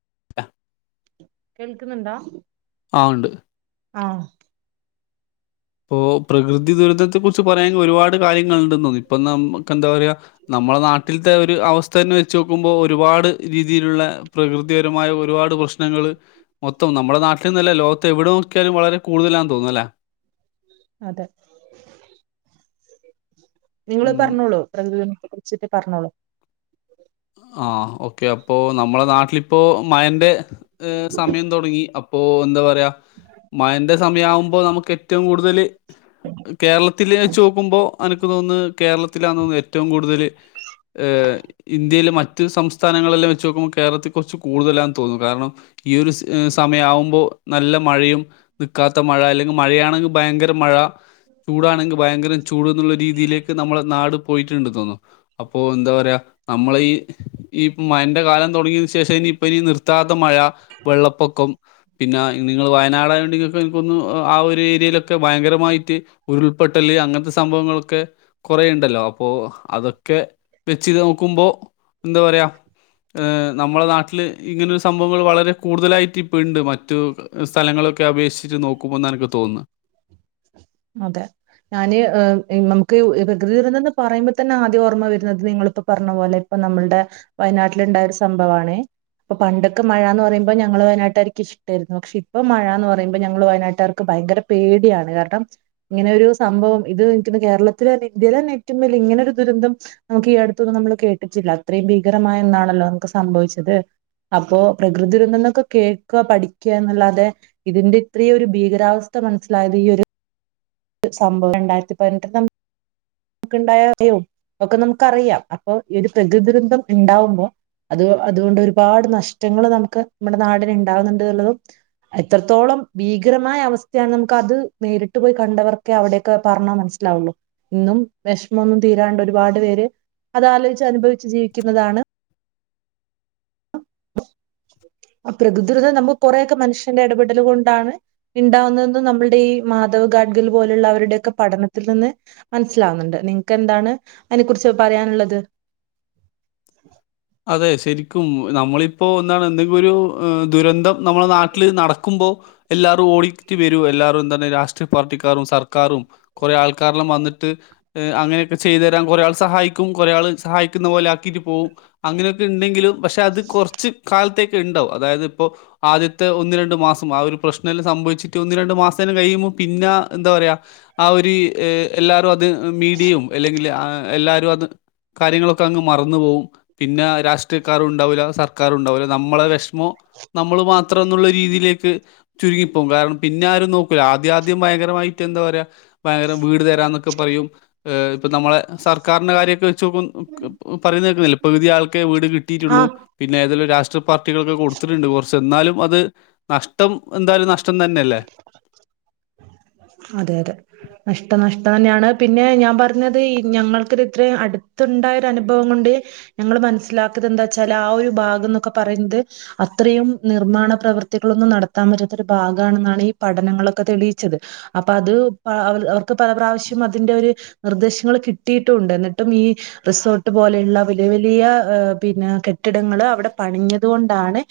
[unintelligible] കേൾക്കുന്നുണ്ടോ ആഹ് ഉണ്ട് ആഹ് ഇപ്പൊ പ്രകൃതി ദുരന്തത്തെ കുറിച്ച് പറയാൻ ഒരുപാട് കാര്യങ്ങളൾ ഉണ്ട് തോന്നുന്നു ഇപ്പൊ നമുക്ക് എന്താ പറയാ നമ്മളെ നാട്ടിലത്തെ ഒരു അവസ്ഥ തന്നെ വെച്ച് നോക്കുമ്പോ ഒരുപാട് രീതിയിലുള്ള പ്രകൃതിപരമായ ഒരുപാട് പ്രശ്നങ്ങൾ മൊത്തം നമ്മുടെ നട്ടിൽന്നല്ല ലോകത്ത് എവിടെ നോക്കിയാലും വളരെ കൂടുതലാണ് തോന്നുന്നല്ലേ അതെ നിങ്ങള് പറഞ്ഞോളൂ പ്രകൃതിദുരന്തത്തെ കുറിച്ചിട്ട് പറഞ്ഞോളൂ ആഹ് ഓക്കെ അപ്പൊ നമ്മളെ നാട്ടിലിപ്പോ മഴന്റെ സമയം തുടങ്ങി അ- -പ്പൊ എന്താ പറയാ മഴന്റെ സമയമാവുമ്പോ നമുക്ക് ഏറ്റവും കൂടുതല് കേരളത്തില് വെച്ച് നോക്കുമ്പോ അനക്ക് തോന്നുന്നത് കേരളത്തിലാന്ന് തോന്നുന്നു ഏറ്റവും കൂടുതൽ ഇന്ത്യയിലെ മറ്റു സംസ്ഥാനങ്ങളെല്ലാം വെച്ച് നോക്കുമ്പോൾ കേരളത്തിൽ കുറച്ച് കൂടുതലാന്ന് തോന്നുന്നു കാരണം ഈ ഒരു സമയാവുമ്പോ നല്ല മഴയും നിൽക്കാത്ത മഴ അല്ലെങ്കിൽ മഴയാണെങ്കിൽ ഭയങ്കര മഴ ചൂടാണെങ്കിൽ ഭയങ്കരം ചൂട് എന്നുള്ള രീതിയിലേക്ക് നമ്മളെ നാട് പോയിട്ടുണ്ട് തോന്നുന്നു അപ്പോ എന്താ പറയാ നമ്മളെ ഈ ഈ മഴന്റെ കാലം തുടങ്ങിയ ശേഷം ഇനി ഇപ്പം ഇനി നിർത്താത്ത മഴ വെള്ളപ്പൊക്കം പിന്നെ നിങ്ങൾ വയനാടായോണ്ട് നിങ്ങൾക്ക് എനിക്കൊന്ന് ആ ഒരു ഏരിയയിലൊക്കെ ഭയങ്കരമായിട്ട് ഉരുൾപൊട്ടല് അങ്ങനത്തെ സംഭവങ്ങളൊക്കെ കുറേണ്ടല്ലോ അപ്പോ അതൊക്കെ വെച്ച് നോക്കുമ്പോ എന്താ പറയാ ഏഹ് നമ്മളുടെ നാട്ടിൽ ഇങ്ങനെരു സംഭവങ്ങൾ വളരെ കൂടുതലായിട്ട് ഇപ്പൾ ഉണ്ട് മറ്റു സ്ഥലങ്ങളൊക്കെ അപേക്ഷിച്ചിട്ട് നോക്കി ക്കുമ്പം ന്നാ എനിക്ക് തോന്നുന്നു അതെ ഞാന് നമുക്ക് പ്രകൃതി ദുരന്തംന്ന് പറയുമ്പോ തന്നെ ആദ്യം ഓർമ്മ വരുന്നത് നിങ്ങളിപ്പ പറഞ്ഞ പോലെ അപ്പൊ നമ്മൾടെ വയനാട്ടില് ഇണ്ടായൊരു സംഭവാണേ ഇപ്പ പൊണ്ടൊക്കെ മഴയന്ന് പറയുമ്പോ ഞങ്ങള് വയനാട്ടാക്ക് ഇഷ്ടമായിരുന്നു പക്ഷെ ഇപ്പം മഴയന്ന് പറയുമ്പോ ഞങ്ങൾ വയനാട്ടാർക്ക് ഭയങ്കര പേടിയാണ് കാരണം ഇങ്ങനൊരു സംഭവം ഇത് എനിക്ക് തോന്നു കേരളത്തിലന്നെ ഇന്ത്യലന്നെ ഏറ്റവും വലിയ ഇങ്ങനൊരു ദുരന്തം നമുക്ക് ഈ അടുത്തൊന്നും നമ്മള് കേട്ടിട്ടില്ല അത്രയും ഭീകരമായ എന്നാണല്ലോ നമുക്ക് സംഭവിച്ചത് അപ്പൊ പ്രകൃതി ദുരന്തങ്ങളൊക്കെ കേക്കുക പഠിക്ക എന്നല്ലാതെ ഇതിന്റെ ഇത്രയും ഒരു ഭീകരാവസ്ഥ മനസ്സിലായത് ഈ ഒരു സംഭവം രണ്ടായിരത്തി പതിനെട്ടിൽ നമ ക്ക്ണ്ടായ [unintelligible] ഒക്കെ നമുക്കറിയാം അപ്പൊ ഈ ഒരു പ്രകൃതി ദുരന്തം ഇണ്ടാവുമ്പോ അത് അതുകൊണ്ട് ഒരുപാട് നഷ്ടങ്ങള് നമുക്ക് നമ്മുടെ നാടിന് ഇണ്ടാകുന്നുണ്ട് എന്നുള്ളതും എത്രത്തോളം ഭീകരമായ അവസ്ഥയാണ് നമുക്കത് നേരിട്ട് പോയി കണ്ടവർക്കെ അവിടെ ക്കെ പറഞ്ഞാൽ മനസ്സിലാവുള്ളൂ ഇന്നും വെഷമൊന്നും തീരാണ്ട് ഒരുപാട് പേര് അത് ആലോചിച്ച് അനുഭവിച്ച് ജീവിക്കുന്നതാണ് ആ പ്രകൃതി ദുരന്തം നമ്മ കുറേയൊക്കെ മനുഷ്യന്റെ ഇടപെടലു കൊണ്ടാണ് ഇണ്ടാവുന്നതും നമ്മുടെ ഈ മാധവ് ഗാഡ്ഗൽ പോലുള്ള അവരുടെയൊക്കെ പഠനത്തിൽ നിന്ന് മനസ്സിലാവുന്നുണ്ട് നിങ്ങക്ക് എന്താണ് അതിനെ കുറിച്ച് പറയാനുള്ളത് അതെ ശരിക്കും നമ്മളിപ്പോ എന്താണ് എന്തെങ്കിലും ഒരു ദുരന്തം നമ്മളെ നാട്ടില് നടക്കുമ്പോ എല്ലാരും ഓടി വരൂ എല്ലാവാരും തന്നെ രാഷ്ട്രീയ പാർട്ടിക്കാരും സർക്കാരും കുറെ ആൾക്കാരില്ലാം വന്നിട്ട് അങ്ങനൊക്കെ ചെയ്തു തരാൻ കുറെ ആൾക്കാർ സഹായിക്കും കൊറെ ആള് സഹായിക്കുന്ന പോലെ ക്കിട്ട് പോകും അങ്ങനെയൊക്കെ ഇണ്ടെങ്കിലും പക്ഷെ അത് കുറച്ച് കാലത്തേക്ക് ഇണ്ടാവും അതായത് ഇപ്പോ ആദ്യത്തെ ഒന്ന് രണ്ടു മാസം ആ ഒരു പ്രശ്നൽ സംഭവിച്ചിട്ട് ഒന്ന് രണ്ടു മാസേന് കഴിയുമ്പോൾ പിന്നെ എന്താ പറയാ ആ ഒരു എല്ലാവരും അത് മീഡിയയും അല്ലെങ്കിൽ എല്ലാവരും അത് കാര്യങ്ങളൊക്കെ അങ്ങ് മറന്നു പോകും പിന്നെ രാഷ്ട്രീയക്കാർ ഉണ്ടാവില്ല സർ ക്കാറുണ്ടാവില്ല നമ്മളെ വിഷമം നമ്മൾ മാത്രം എന്നുള്ള രീതിയിലേക്ക് ചുരുങ്ങിപ്പോം കാരണം പിന്നെ ആരും നോക്കൂല ആദ്യം ആദ്യം ഭയങ്കരമായിട്ട് എന്താ പറയാ ഭയങ്കര വീട് തരാന്നൊക്കെ പറയും ഇപ്പൊ നമ്മളെ സർക്കാരിന്റെ കാര്യൊക്കെ [unintelligible] പറയുന്ന കേക്കുന്നില്ല പകുതി ആൾക്കെ വീട് ആ കിട്ടിയിട്ടുള്ളൂ പിന്നെ ഏതേലും രാഷ് ട്രിയ പാർട്ടികൾക്കൊക്കെ കൊടുത്തിട്ടുണ്ട് കുറച്ച് എന്നാലും അത് നഷ്ടം എന്തായാലും നഷ്ടം തന്നെയല്ലേ അതെ അതെ നഷ്ടം നഷ്ടം തന്നെയാണ് പിന്നെ ഞാൻ പറഞ്ഞത് ഈ ഞങ്ങൾക്കിത് ഇത്രയും അടുത്തുണ്ടായ ഒരു അനുഭവം കൊണ്ട് ഞങ്ങള് മനസ്സിലാക്കുന്നത് എന്താ വച്ചാല് ആ ഒരു ഭാഗം എന്നൊക്കെ പറയുന്നത് അത്രയും നിർമ്മാണ പ്രവർത്തികളൊന്നും നടത്താൻ പറ്റാത്തൊരു ഭാഗാണെന്നാണ് ഈ പഠനങ്ങളൊക്കെ തെളിയിച്ചത് അപ്പൊ അത് അവർക്ക് പലപ്രാവശ്യം അതിൻ്റെ ഒരു നിർദ്ദേശങ്ങൾ കിട്ടിയിട്ടുണ്ട് എന്നിട്ടും ഈ റിസോർട്ട് പോലെയുള്ള വലിയ വലിയ പിന്നെ കെട്ടിടങ്ങള് അവിടെ പണിഞ്ഞത് കൊണ്ടാണ്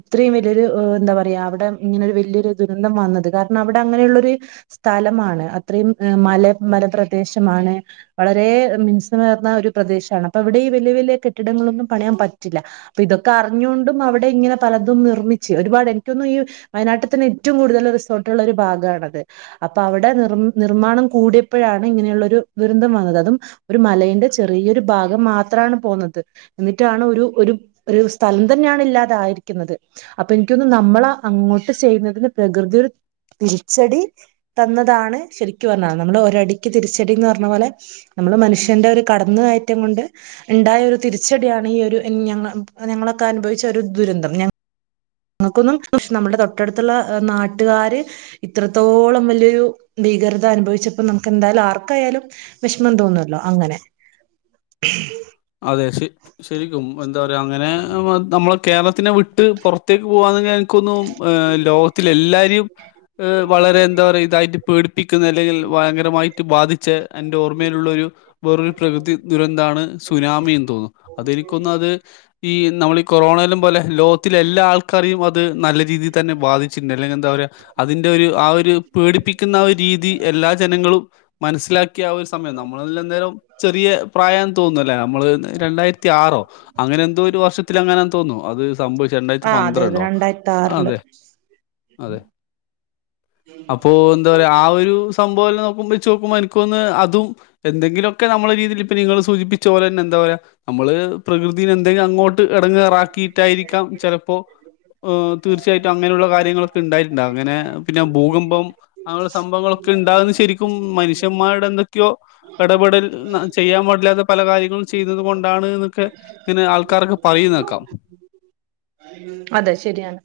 ഇത്രയും വലിയൊരു എന്താ പറയാ അവിടെ ഇങ്ങനെ ഒരു വലിയൊരു ദുരന്തം വന്നത് കാരണം അവിടെ അങ്ങനെയുള്ളൊരു സ്ഥലമാണ് അത്രയും മല മല പ്രദേശമാണ് വളരെ മിൻസമേർന്ന ഒരു പ്രദേശമാണ് അപ്പൊ ഇവിടെ ഈ വലിയ വലിയ കെട്ടിടങ്ങളൊന്നും പണിയാൻ പറ്റില്ല അപ്പൊ ഇതൊക്കെ അറിഞ്ഞൊണ്ടും അവിടെ ഇങ്ങനെ പലതും നിർമ്മിച്ച് ഒരുപാട് എനിക്കൊന്നും ഈ വയനാട്ടത്തിന് ഏറ്റവും കൂടുതൽ റിസോർട്ടുള്ള ഒരു ഭാഗാണത് അപ്പൊ അവിടെ നിർ നിർമ്മാണം കൂടിയപ്പോഴാണ് ഇങ്ങനെയുള്ള ഒരു ദുരന്തം വന്നത് അതും ഒരു മലയിന്റെ ചെറിയൊരു ഭാഗം മാത്രാണ് പോന്നത്. എന്നിട്ടാണ് ഒരു ഒരു ഒരു സ്ഥലം തന്നെയാണ് ഇല്ലാതായിരിക്കുന്നത്. അപ്പൊ എനിക്ക് തോന്നുന്നു നമ്മള് അങ്ങോട്ട് ചെയ്യുന്നതിന് പ്രകൃതി ഒരു തിരിച്ചടി. തന്നതാണ് ശരിക്കു പറഞ്ഞാ. നമ്മള് ഒരടിക്ക് തിരിച്ചടീന്ന് പറഞ്ഞ പോലെ. നമ്മള് മനുഷ്യന്റെ ഒരു കടന്നുകയറ്റം കൊണ്ട്. ഇണ്ടായ ഒരു തിരിച്ചടിയാണ് ഈ ഒരു എൻ ഞങ്ങ ഞങ്ങളൊക്കെ അനുഭവിച്ച ഒരു ദുരന്തം. ങ്ങക്കൊന്നും പ്രശ്, നമ്മുടെ തൊട്ടടുത്തുള്ള നാട്ടുകാര്. ഇത്രത്തോളം വല്ല്യൊരു ഭീകരത അനുഭവിച്ചപ്പോ നമുക്ക് എന്തായാലും ആർക്കായാലും. വിഷമം തോന്നല്ലോ, അങ്ങനെ. അതെ. ശെ ശെരിക്കും. എന്താ പറയാ, അങ്ങനെ നമ്മളെ കേരളത്തിനെ വിട്ട് പൊറത്തേക്ക് പോവാന്നന്നേണ് ക്കൊന്നും ലോകത്തിലെ എല്ലാരിം. ഏ വളരെ എന്താ പറയ ഇതായിട്ട് പേടിപ്പിക്കുന്ന അല്ലെങ്കിൽ ഭയങ്കരമായിട്ട് ബാധിച്ച എൻ്റെ ഓർമ്മയിലുള്ളൊരു. വേറൊരു പ്രകൃതി ദുരന്താണ്. സുനാമിന്ന് തോന്നു അതെനിക്കോന്ന അത് ഈ നമ്മള് ഈ കൊറോണേലും പോലെ, ലോകത്തിലെ എല്ലാ ആൾക്കാരെയും അ ത് നല്ല രീതിയിൽ തന്നെ ബാധിച്ചിണ്ട്. അല്ലെങ്കിൽ എന്താ പറയ, അതിന്റെ ഒരു ആ ഒരു പേടിപ്പിക്കുന്ന ആ ഒരു രീതി എല്ലാ ജനങ്ങളും. മനസ്സിലാക്കിയ ആ ഒരു സമയം, നമ്മളതിൽ എന്തേലും ചെറിയ പ്രായം തോന്ന നമ്മള് രണ്ടായിരത്തി ആറോ അങ്ങനെ എന്തോ ഒരു വർഷത്തിലെങ്ങാനാ തോന്നോ അത് സംഭവിച്ചത്. രണ്ടായിരത്തി പന്ത്ര അതായത് രണ്ടായിരത്താറില്. അതെ. അപ്പോ. എന്താ പറയാ, ആ ഒരു സംഭവം എല്ലാം നോക്കുമ്പോച്ചോക്കുമ്പോ എനിക്ക്‌ തോന്നാ അതും. എന്തെങ്കിലൊക്കെ നമ്മളെ രീതിയില് ഇപ്പൊ നിങ്ങള് സൂചിപ്പിച്ച പോലെന്നെ എന്താ പറയാ. നമ്മള് പ്രകൃതിനെ എന്തെങ്കിലും അങ്ങോട്ട് എടങ്ങറാക്കിയിട്ടായിരിക്കാം ചെലപ്പോ. ഊ തീർച്ചയായിട്ടും അങ്ങനെയുള്ള കാര്യങ്ങളൊക്കെ ഇണ്ടായിട്ടുണ്ട്. അങ്ങനെ പിന്നെ ഭൂകമ്പം, അങ്ങനുള്ള സംഭവങ്ങളൊക്കെ ഉണ്ടാകുന്നത് ശരി ക്കും മനുഷ്യന്മാരുടെ എന്തൊക്കെയോ ഇടപെടൽ, ചെയ്യാൻ പാടില്ലാത്ത- പല കാര്യങ്ങളും ചെയ്തത് കൊണ്ടാണ് എന്നൊക്കെ ഇങ്ങന്നെ ആൾക്കാരൊക്കെ പറയുന്നേക്കാം. അതെ, ശെരിയാണ്.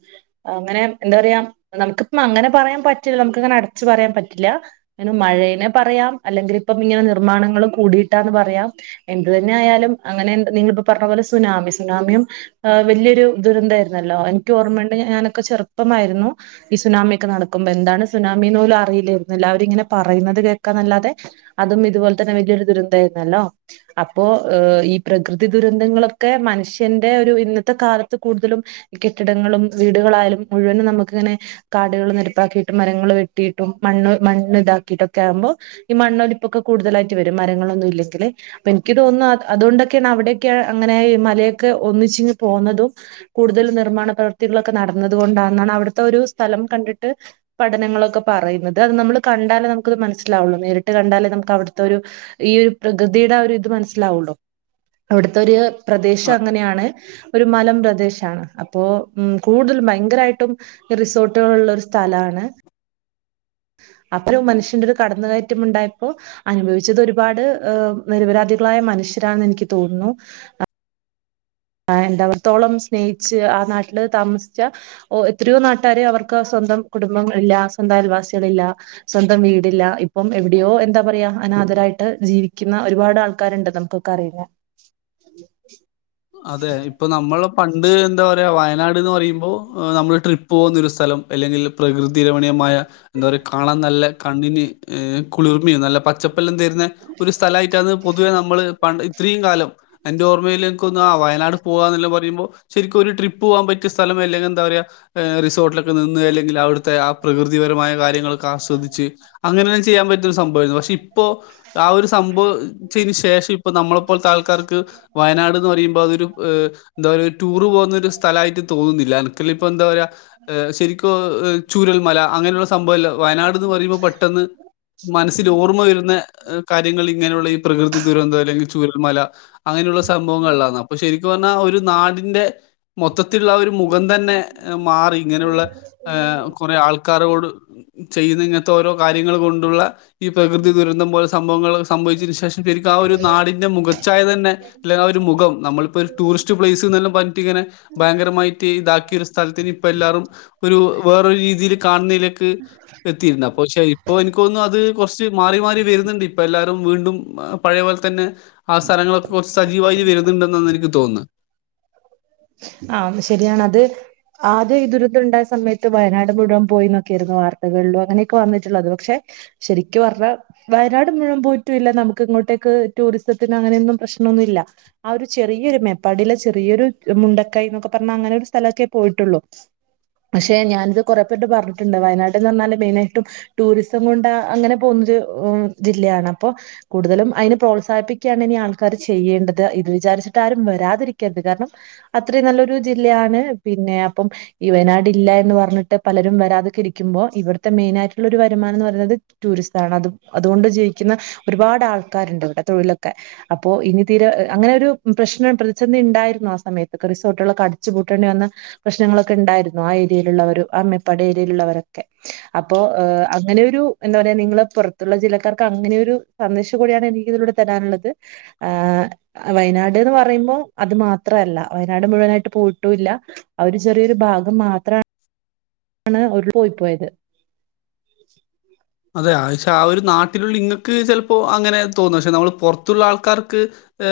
അങ്ങനെ എന്താ പറയാ നമുക്കിപ്പം അങ്ങനെ പറയാൻ പറ്റില്ല. നമുക്കങ്ങനെ അടച്ചു പറയാൻ പറ്റില്ല. ഇങ്ങനെ മഴേനെ പറയാം, അല്ലെങ്കിൽ ഇപ്പം ഇങ്ങനെ നിർമ്മാണങ്ങള് കൂടീട്ടാന്ന് പറയാം. എന്ത് തന്നെ ആയാലും അങ്ങനെ നിങ്ങളിപ്പോ പറഞ്ഞ പോലെ സുനാമി. സുനാമിയും വല്ല്യൊരു ദുരന്താരു ന്നല്ലോ? എനിക്ക് ഓർമ്മണ്ട്, ഞാനൊക്കെ ചെറുപ്പമായിരുന്നു. ഈ സുനാമിയൊക്കെ നടക്കുമ്പോ. എന്താണ് സുനാമീന്ന് പോലും അറിയില്ലായിരുന്നല്ലോ. അവരിങ്ങനെ പറയുന്നത് കേക്കാന്നല്ലാതെ. അതും ഇതുപോലെ തന്നെ വലിയൊരു ദുരന്തായിരുന്നല്ലോ? അപ്പോ ഏ ഈ പ്രകൃതി ദുരന്തങ്ങളൊക്കെ മനുഷ്യന്റെ ഒരു ഇന്നത്തെ കാലത്ത് കൂടുതലും. കെട്ടിടങ്ങളും വീടുകളായാലും മുഴുവനും നമുക്കിങ്ങനെ. കാടുകൾ നിരപ്പാക്കിയിട്ടും, മരങ്ങള് വെട്ടിയിട്ടും, മണ്ണ് മണ്ണ് ഇതാക്കിട്ടൊക്കെ ആകുമ്പോ. ഈ മണ്ണൊലിപ്പൊക്കെ കൂടുതലായിട്ട് വരും, മരങ്ങളൊന്നും ഇല്ലങ്കില്. അപ്പൊ ഇൻക്ക് തോന്നുന്ന്‌ അതുകൊണ്ടൊക്കെണ് അവിടൊയൊക്കെ അങ്ങനെ ആയി മലയൊക്കെ ഒന്നിച്ചിങ്ങ് പോന്നതും. കൂടുതൽ നിർമ്മാണ പ്രവൃത്തികളൊക്കെ നടന്നത് കൊണ്ടാണെന്നാണ് അവിടുത്തൊരു സ്ഥലം കണ്ടിട്ട്. പഠനങ്ങളൊക്കെ പറയുന്നത്. അത് നമ്മള് കണ്ടാലേ നമുക്കത് മനസ്സിലാവുള്ളൂ. നേരിട്ട് കണ്ടാലേ നമുക്ക് അവിടുത്തെ ഒരു. ഈ ഒരു പ്രകൃതിയുടെ ആ ഒരു ഇത് മനസ്സിലാവുള്ളൂ. അവിടുത്തൊരു പ്രദേശം അങ്ങനെയാണ്. ഒരു മലം പ്രദേശാണ്. അ അപ്പോ ഉം. കൂടുതൽ ഭയങ്കരായിട്ടും റിസോർട്ടുകൾ ഉള്ളൊരു സ്ഥലാണ്. അപ്പൊരു മനുഷ്യന്റെ ഒരു കടന്നുകയറ്റം ഉണ്ടായപ്പോ. അനുഭവിച്ചത് ഒരുപാട് ഏ നിരപരാധികളായ മനുഷ്യരാന്ന് എനിക്ക് തോന്നുന്നു. ആ എന്തവ്ട്ത്തോളം സ്നേഹിച്ച് ആ നാട്ടില് താമസിച്ച - ഒ എത്രയോ നാട്ടാര് അവർക്ക് സ്വന്തം കുടുംബങ്ങളില്ല സ്വന്തം അയൽവാസികളില്ല സ്വന്തം വീടില്ല ഇപ്പം എവിടെയോ എന്താ പറയാ അനാഥരായിട്ട് ജീവിക്കുന്ന ഒരുപാട് ആൾക്കാരുണ്ട് നമുക്ക് ക്കറില്ല അതെ ഇപ്പൊ നമ്മള് പണ്ട് എന്താ പറയാ വയനാട് ന്ന് പറയുമ്പോ നമ്മള് ട്രി പോന്നൊരു സ്ഥലം അല്ലെങ്കിൽ പ്രകൃതി രമണീയമായ എന്താ പറയ കാണാൻ നല്ല കണ്ണിന് കുളിർമിം നല്ല പച്ച പ്പെ തെര്ന്നെ ഒരു സ്ഥലായ്ട്ടത് പൊതുവെ നമ്മള് പണ്ട് ഇത്രീം കാലം എന്റെ ഓർമേല് ക്കുന്ന വയനാട് പോവാന്നെല്ലം പറയുമ്പൊ ശെരിക്കും ഒരു ട്രിപ്പ് പോവാൻ പറ്റിയ സ്ഥലം അല്ലെങ്കി എന്താ പറയാ റിസോട്ടിലൊക്കെ നിന്ന് അല്ലെങ്കിൽ അവിട്ത്തെ ആ പ്രകൃതിപരമായ കാര്യങ്ങളൊക്കെ ആസ്വദിച്ച് അങ്ങനെന്നെ ചെയ്യാൻ പറ്റിയൊരു സംഭവായിരുന്നു പക്ഷെ ഇപ് പ്പൊ ആ ഒരു സംഭവച്ചിന് ശേഷം ഇപ്പൊ നമ്മളെപ്പോൽത്തെ ആൾക്കാർക്ക് വയനാട് തൊരു എന്താ പറയാ ഒരു ടൂറ് പോകുന്ന ഒരു സ്ഥലായിട്ട് തോന്ന് ന്നില്ല അൻക്കില്ലെപ്പൊ എന്താ പറയാ ശെരിക്കും ചുരൽമല അങ്ങനെയുള്ള സംഭവല്ല വയനാട്ന്ന് പറയുമ്പോ പെട്ടെന്ന് മനസ്സിൽ ഓർമ്മ വെരുന്നെ കാര്യങ്ങൾ ഇങ്ങനെയുള്ള ഈ പ്രകൃതി ദുരന്തം അല്ലെങ്കിൽ ചുരൽമല അങ്ങനെയുള്ള സം ഭവങ്ങളിലാന്ന് അപ്പൊ ശെരിക്കു പറഞ്ഞ ഒരു നാടിന്റെ മൊത്തത്തിലുള്ള ആ ഒരു മുഖം തെന്നെ മാറി ഇങ്ങനെയുള്ള എ കുറെ ആൾക്കാരോട് ചെയ്യുന്ന ഇങ്ങൻത്തെ ഓരോ കാര്യങ്ങൾ കൊണ്ടുള്ള ഈ പ്രകൃതി ദുരന്തം പോലെ സംഭവങ്ങൾ സംഭവിച്ചതിനു ശേഷം ശെരിക്കും ആ ഒരു നാടിന്റെ മുഖച്ചായ തെന്നെ ല്ലെ ആ ഒരു മുഖം നമ്മളിപ്പോ ഒരു ടൂറിസ്റ്റ് പ്ലേയ്സ് ന്നെല്ലം പർഞ്ട്ട്ങ്ങനെ ഭയങ്കരമായിട്ട് ഇതാക്കിയ ഒരു സ്ഥലത്തിന് ഇപ്പ എല്ലാരും ഒരു വേറൊരു രീതില് കാണുന്നതിലേക്ക് എത്തിയിരുന്നപ്പൊ പക്ഷേ ഇപ്പോ എനിക്ക്തോന്നുന്നു അത് കൊർച്ച് മാറി മാറി വെര്ന്ന്ണ്ട്പ്പം എല്ലാരും വീണ്ടും പഴയ പോലെ തെന്നെ ആ സ്ഥലങ്ങളൊക്കെ കൊർച്ച് സജീവായി വെര്ന്നുണ്ടെന്നെന്ന് എനിക്ക് തോന്ന് ആഹ് ഒന്ന് ശെരിയാണത് ആദ്യം ഈ ദുരന്തണ്ടായ സമയത്ത് വയനാട് മുഴുവൻ പോയി നോക്കിയിരുന്നു വാർത്തകളിലും അങ്ങനൊക്കെ വന്നിട്ടുള്ളത് പക്ഷെ ശെരിക്ക് പർഞ്ഞ വയനാട് മുഴുവൻ പോയിട്ടുല്ല നമുക്ക് ഇങ്ങോട്ടേക്ക് ടൂറിസത്തിന് അങ്ങനെയൊന്നും പ്രശ്നൊന്നുല്ല ആ ഒരു ചെറിയൊരു മേപ്പാടിലെ ചെറിയൊരു മുണ്ടക്കൈ ന്നൊക്കെ പർഞ്ഞ അങ്ങനെ ഒരു സ്ഥലൊക്കെ പോയിട്ടുള്ളു പക്ഷെ ഞാനിത് കൊറെ പേരോട് പർഞ്ട്ട്ണ്ട് വയനാട്ന്ന് പർഞ്ഞാല് മെയിനായിട്ടും ടൂറിസം കൊണ്ട് അങ്ങനെ പോകുന്നൊരു ജില്ലയാണ് അപ്പം കൂടുതലും അതിനെ പ്രോത്സാഹിപ്പിക്യാണ് ഇനി ആൾക്കാര് ചെയ്യേണ്ടത് ഇത് വിചാരിച്ചിട്ടാരും വെരാതിരിക്കരുത് കാരണം അത്രീം നല്ലൊരു ജില്ലയാണ് പിന്നെ അപ്പം ഈ വയനാട് ഇല്ല എന്ന് പർഞ്ട്ട് പലരും വെരാതെക്കെരിക്കുമ്പോ ഇവ്ട്ത്തെ മെയിനായിട്ടുള്ള ഒരു വരുമാനംന്ന് പറയുന്നത് ടൂറിസാണ് അതും അതോണ്ട് ജീവിക്കുന്ന ഒരുപാട് ആൾക്കാരുണ്ട് ഇവടെ തൊഴിലൊക്കെ അപ്പോ ഇനി തീരെ അങ്ങനൊരു പ്രശ്നം പ്രതിസന്ധി ണ്ടായിരുന്നോ ആ സ സമയത്തൊക്കെ റിസോട്ടുകളൊക്കെ അടച്ചുപൂട്ടേണ്ടി വെന്ന പ്രശ്നങ്ങളൊക്കെണ്ടായിരുന്നു ആ ഏരിയയില് ള്ളവര് ആ മേപ്പാടി ഏരിയയിലുള്ളവരൊക്കെ അപ്പൊ അങ്ങനെയൊരു എന്താ പറയാ നിങ്ങള് പൊർത്തുള്ള ജില്ലക്കാർക്ക് അങ്ങനെയൊരു സന്ദേശം കൂടിയാണ് എനിക്ക് ഇതിലൂടെ തെരാനുള്ളത് എ വയനാട് ന്ന് പറയുമ്പോ അത് മാ ത്രല്ല വയനാട് മുഴുവനായിട്ട് പോയിട്ടുല്ല ആ ഒരു ചെറിയൊരു ഭാഗം മാത്രാണ് ണ് ഉരുൾ പോയി പോയത് അതെ അഹ് ക്ഷെ ആഹ് ഒരു നാട്ടിലുള്ള നിങ്ങൾക്ക് ചിലപ്പോ അങ്ങനെ തോന്നും പക്ഷെ നമ്മള് പുറത്തുള്ള ആൾക്കാർക്ക്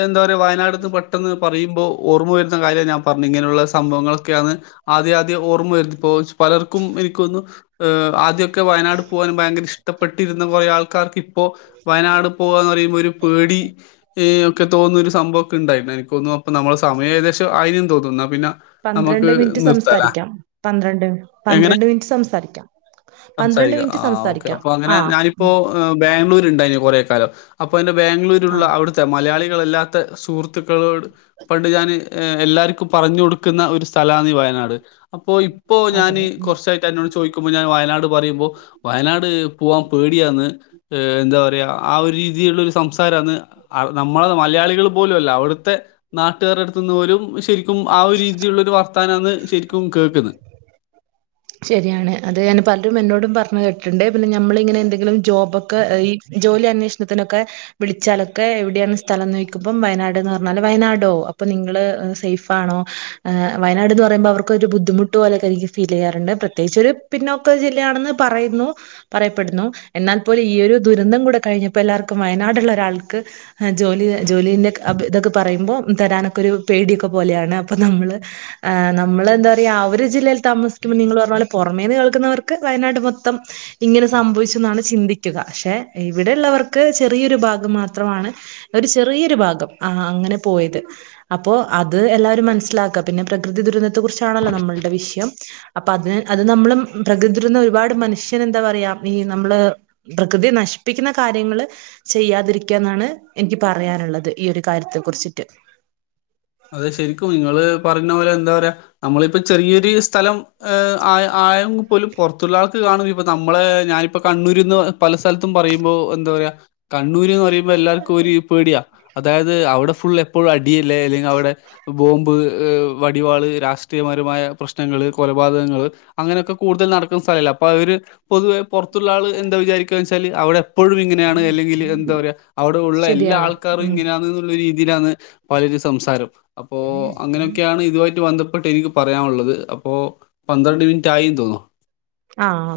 എന്താ പറയ വയനാട് ന്ന് പെട്ടെന്ന് പറയ്മ്പോ ഓർമ്മ വരുന്ന കാര്യം ഞാൻ പറഞ്ഞ ഇങ്ങനെയുള്ള സംഭവങ്ങളൊക്കെയാണ്. ആദ്യ ആദ്യേ ഓർമ്മ വരുത്തി പ്പോ പലർക്കും എനിക്കൊന്ന് ഏഹ് ആദ്യമൊക്കെ വയനാട് പോകാൻ ഭയങ്കര ഇഷ് ഇഷ്ടപ്പെട്ടിരുന്ന കുറെ ആൾക്കാർക്ക് ഇപ്പോ വയനാട് പോക ന്ന് പറയുമ്പോൾ ഒരു പേടി. ഏഹ് ഒക്കെ തോന്നു രു സംഭവം ഒക്കെ ഉണ്ടായിരുന്നു. എനിക്ക്തോന്നുന്നു അപ്പൊ നമ്മള സമയം ഏകദേശം ആയിന്നു തോന്നുന്നു. പിന്നെ നമുക്ക് പന്ത്രണ്ട് മിനിറ്റ് നിർത്താലേ. സംസാരിക്കാം പന്ത്രണ്ട് പന്ത്രണ്ട് മിനിറ്റ് സംസാരിക്കാം. പന്ത്രണ്ട് സംസാരിക്ക. മിനിറ്റ് ആഹ് ഓക്കെ സംസാരിക്കാം അപ്പൊ അങ്ങനെ ആ ഞാനിപ്പോ ഏഹ് ബാംഗ്ലൂരു ഉണ്ടായിന് കുറെ കാലം. അപ്പൊ അതിന്റെ ആ ബാംഗ്ലൂരുള്ള അവിടു ത്തെ മലയാളികളല്ലാത്ത സുഹൃത്തുക്കളോട് പണ്ട് ഞാൻ ഏഹ് എല്ലാവർക്കും പറഞ്ഞു കൊടുക്കുന്ന ഒരു സ്ഥലാണീ വയനാട്. അപ്പോ ഇപ്പോ ഞാന് അതെ കുറച്ച എന്നോട് ചോദിക്കുമ്പോ ഞാൻ വയനാട് പറയുമ്പോ വയനാട് പോവാൻ പേടിയാന്ന്. ഏഹ് എന്താ പറയാ. ആഹ് ഒരു രീതിള്ള ഒരു സംസാരന്ന് നമ്മളെ മലയാളികളും വൂലല്ല. അവിടുത്തെ നാട്ടുകാർ എടുത്തുന്ന് പോലും ശരി ക്കും ആഹ് ഒരു രീതിലുള്ള ഒരു വർത്താനന്ന് ശരിക്കും കേൾക്കുന്നത്. ശരിയാണ്. അത് ഞാന് പലരും എന്നോടും പറഞ്ഞു കേട്ടിട്ടുണ്ട്. പിന്നെ നഞമ്മളിങ്ങനെ എന്തെങ്കിലും ജോബൊക്കെ ഈ ജോലി അന്വേഷണത്തിനൊക്കെ വിളിച്ചാലൊക്കെ എവിടെയാണ് സ്ഥലം നോദിക്കുമ്പം. വയനാട്ന്ന് പറഞ്ഞാല് വയനാടോ അപ്പൊ നിങ്ങള് സേഫ് ഫാണോ. വയനാട് എന്ന് പറയുമ്പോ അവർക്കൊ ഒരു ബുദ്ധിമുട്ട് പോലൊക്കെ എനിക്ക് ഫീൽ ചെയ്യാറുണ്ട്. പ്രത്യേകിച്ച് ഒരു പിന്നൊ ക്ക ജില്ലയാണെന്ന് പറയുന്നു. പറയപ്പെടുന്നു. എന്നാൽ പോലും ഈ ഒരു ദുരന്തം കൂടെ കഴിഞ്ഞപ്പോ എല്ലാർക്കും വയനാടുള്ള ഒരാൾക്ക് ജോലി ജോലിന്റെ ഇതൊക്കെ പറയുമ്പോം തരാനൊക്കെ ഒരു പേടിയൊക്കെ പോലെയാണ്. അപ്പൊ നമ്മള് ആഹ് നമ്മള് എന്താ പറയാ ആഹ് ഒരു ജില്ലയിൽ താമസിക്കുമ്പോൾ നിങ്ങൾ പറഞ്ഞ പോലെ പുറമേന്ന് കേൾക്കുന്നവർക്ക് വയനാട് മൊത്തം ഇങ്ങനെ സംഭവിച്ചു എന്നാണ് ചിന്തിക്കുക. ഏഹ് ഇവിടെയള്ളവർക്ക് ചെറിയൊരു ഭാഗം മാത്രമാണ്. ഒരു ചെറിയൊരു ഭാഗം ആഹ് അങ്ങനെ പോയത്. അപ്പോ അത് എല്ലാവരും മനസ്സിലാക്ക. പിന്നെ പ്രകൃതി ദുരന്തത്തെ കുറിച്ചാണല്ലോ നമ്മളുടെ വിഷയം. അപ്പൊ അതിന് അത് നമ്മളും പ്രകൃതി ദുരന്തം ഒരുപാട് മനുഷ്യൻ എന്താ പറയാ ഈ നമ്മള് പ്രകൃതിയെ നശിപ്പിക്കുന്ന കാര്യങ്ങള് ചെയ്യാതിരിക്ക എന്നാണ് എനിക്ക് പറയാനുള്ളത് ഈ ഒരു കാര്യത്തെ കുറിച്ചിട്ട്. അതെ ശരിക്കും നിങ്ങള് പറഞ്ഞ പോലെ എന്താ പറയാ നമ്മളിപ്പോ ചെറിയൊരു സ്ഥലം ഏഹ് ആയ ആയെങ്ക പോലും പുറത്തുള്ള ആൾക്ക് കാണും. ഇപ്പൊ നമ്മളെ ഞാനിപ്പോ കണ്ണൂരിന്ന് പല സ്ഥലത്തും പറയുമ്പോ എന്താ പറയാ കണ്ണൂര് ന്ന് പറയുമ്പോ എല്ലാവർക്കും ഒരു പേടിയാ. അതായത് അവിടെ ഫുൾ എപ്പോഴും അടിയല്ലേ. അല്ലെങ്ക ലവിടെ ബോംമ്പ്, ഹ് വടിവാള്, രാഷ്ട്രീയപരമായ പ്രശ്നങ്ങള്, കൊലപാതകങ്ങള് അങ്ങനെക്കെ കൂടുതൽ നടക്കുന്ന സ്ഥലല്ലേ. അപ്പൊ അവര് പൊതുവെ പുറത്തുള്ള ആള് എന്താ വിചാരിക്കുക വെച്ചാല് അവിടെ ഇപ്പോഴും ഇങ്ങനെയാണ്. അല്ലെങ്കി എന്താ പറയാ അവിടെ ഉള്ള എല്ലാ ശരിയാണ് ആൾക്കാരും ഉം ഇങ്ങനെയാണ് ള്ളരീ ലാണ് പലര് സംസാരം. അപ്പോ അങ്ങനെയൊക്കെയാണ് ഇതുമായിട്ട് ബന്ധപ്പെട്ട് എനിക്ക് പറയാനുള്ളത്. അപ്പോൾ പന്ത്രണ്ട് മിനിറ്റ് ആയി തോന്നു ന്നു. ആഹ്!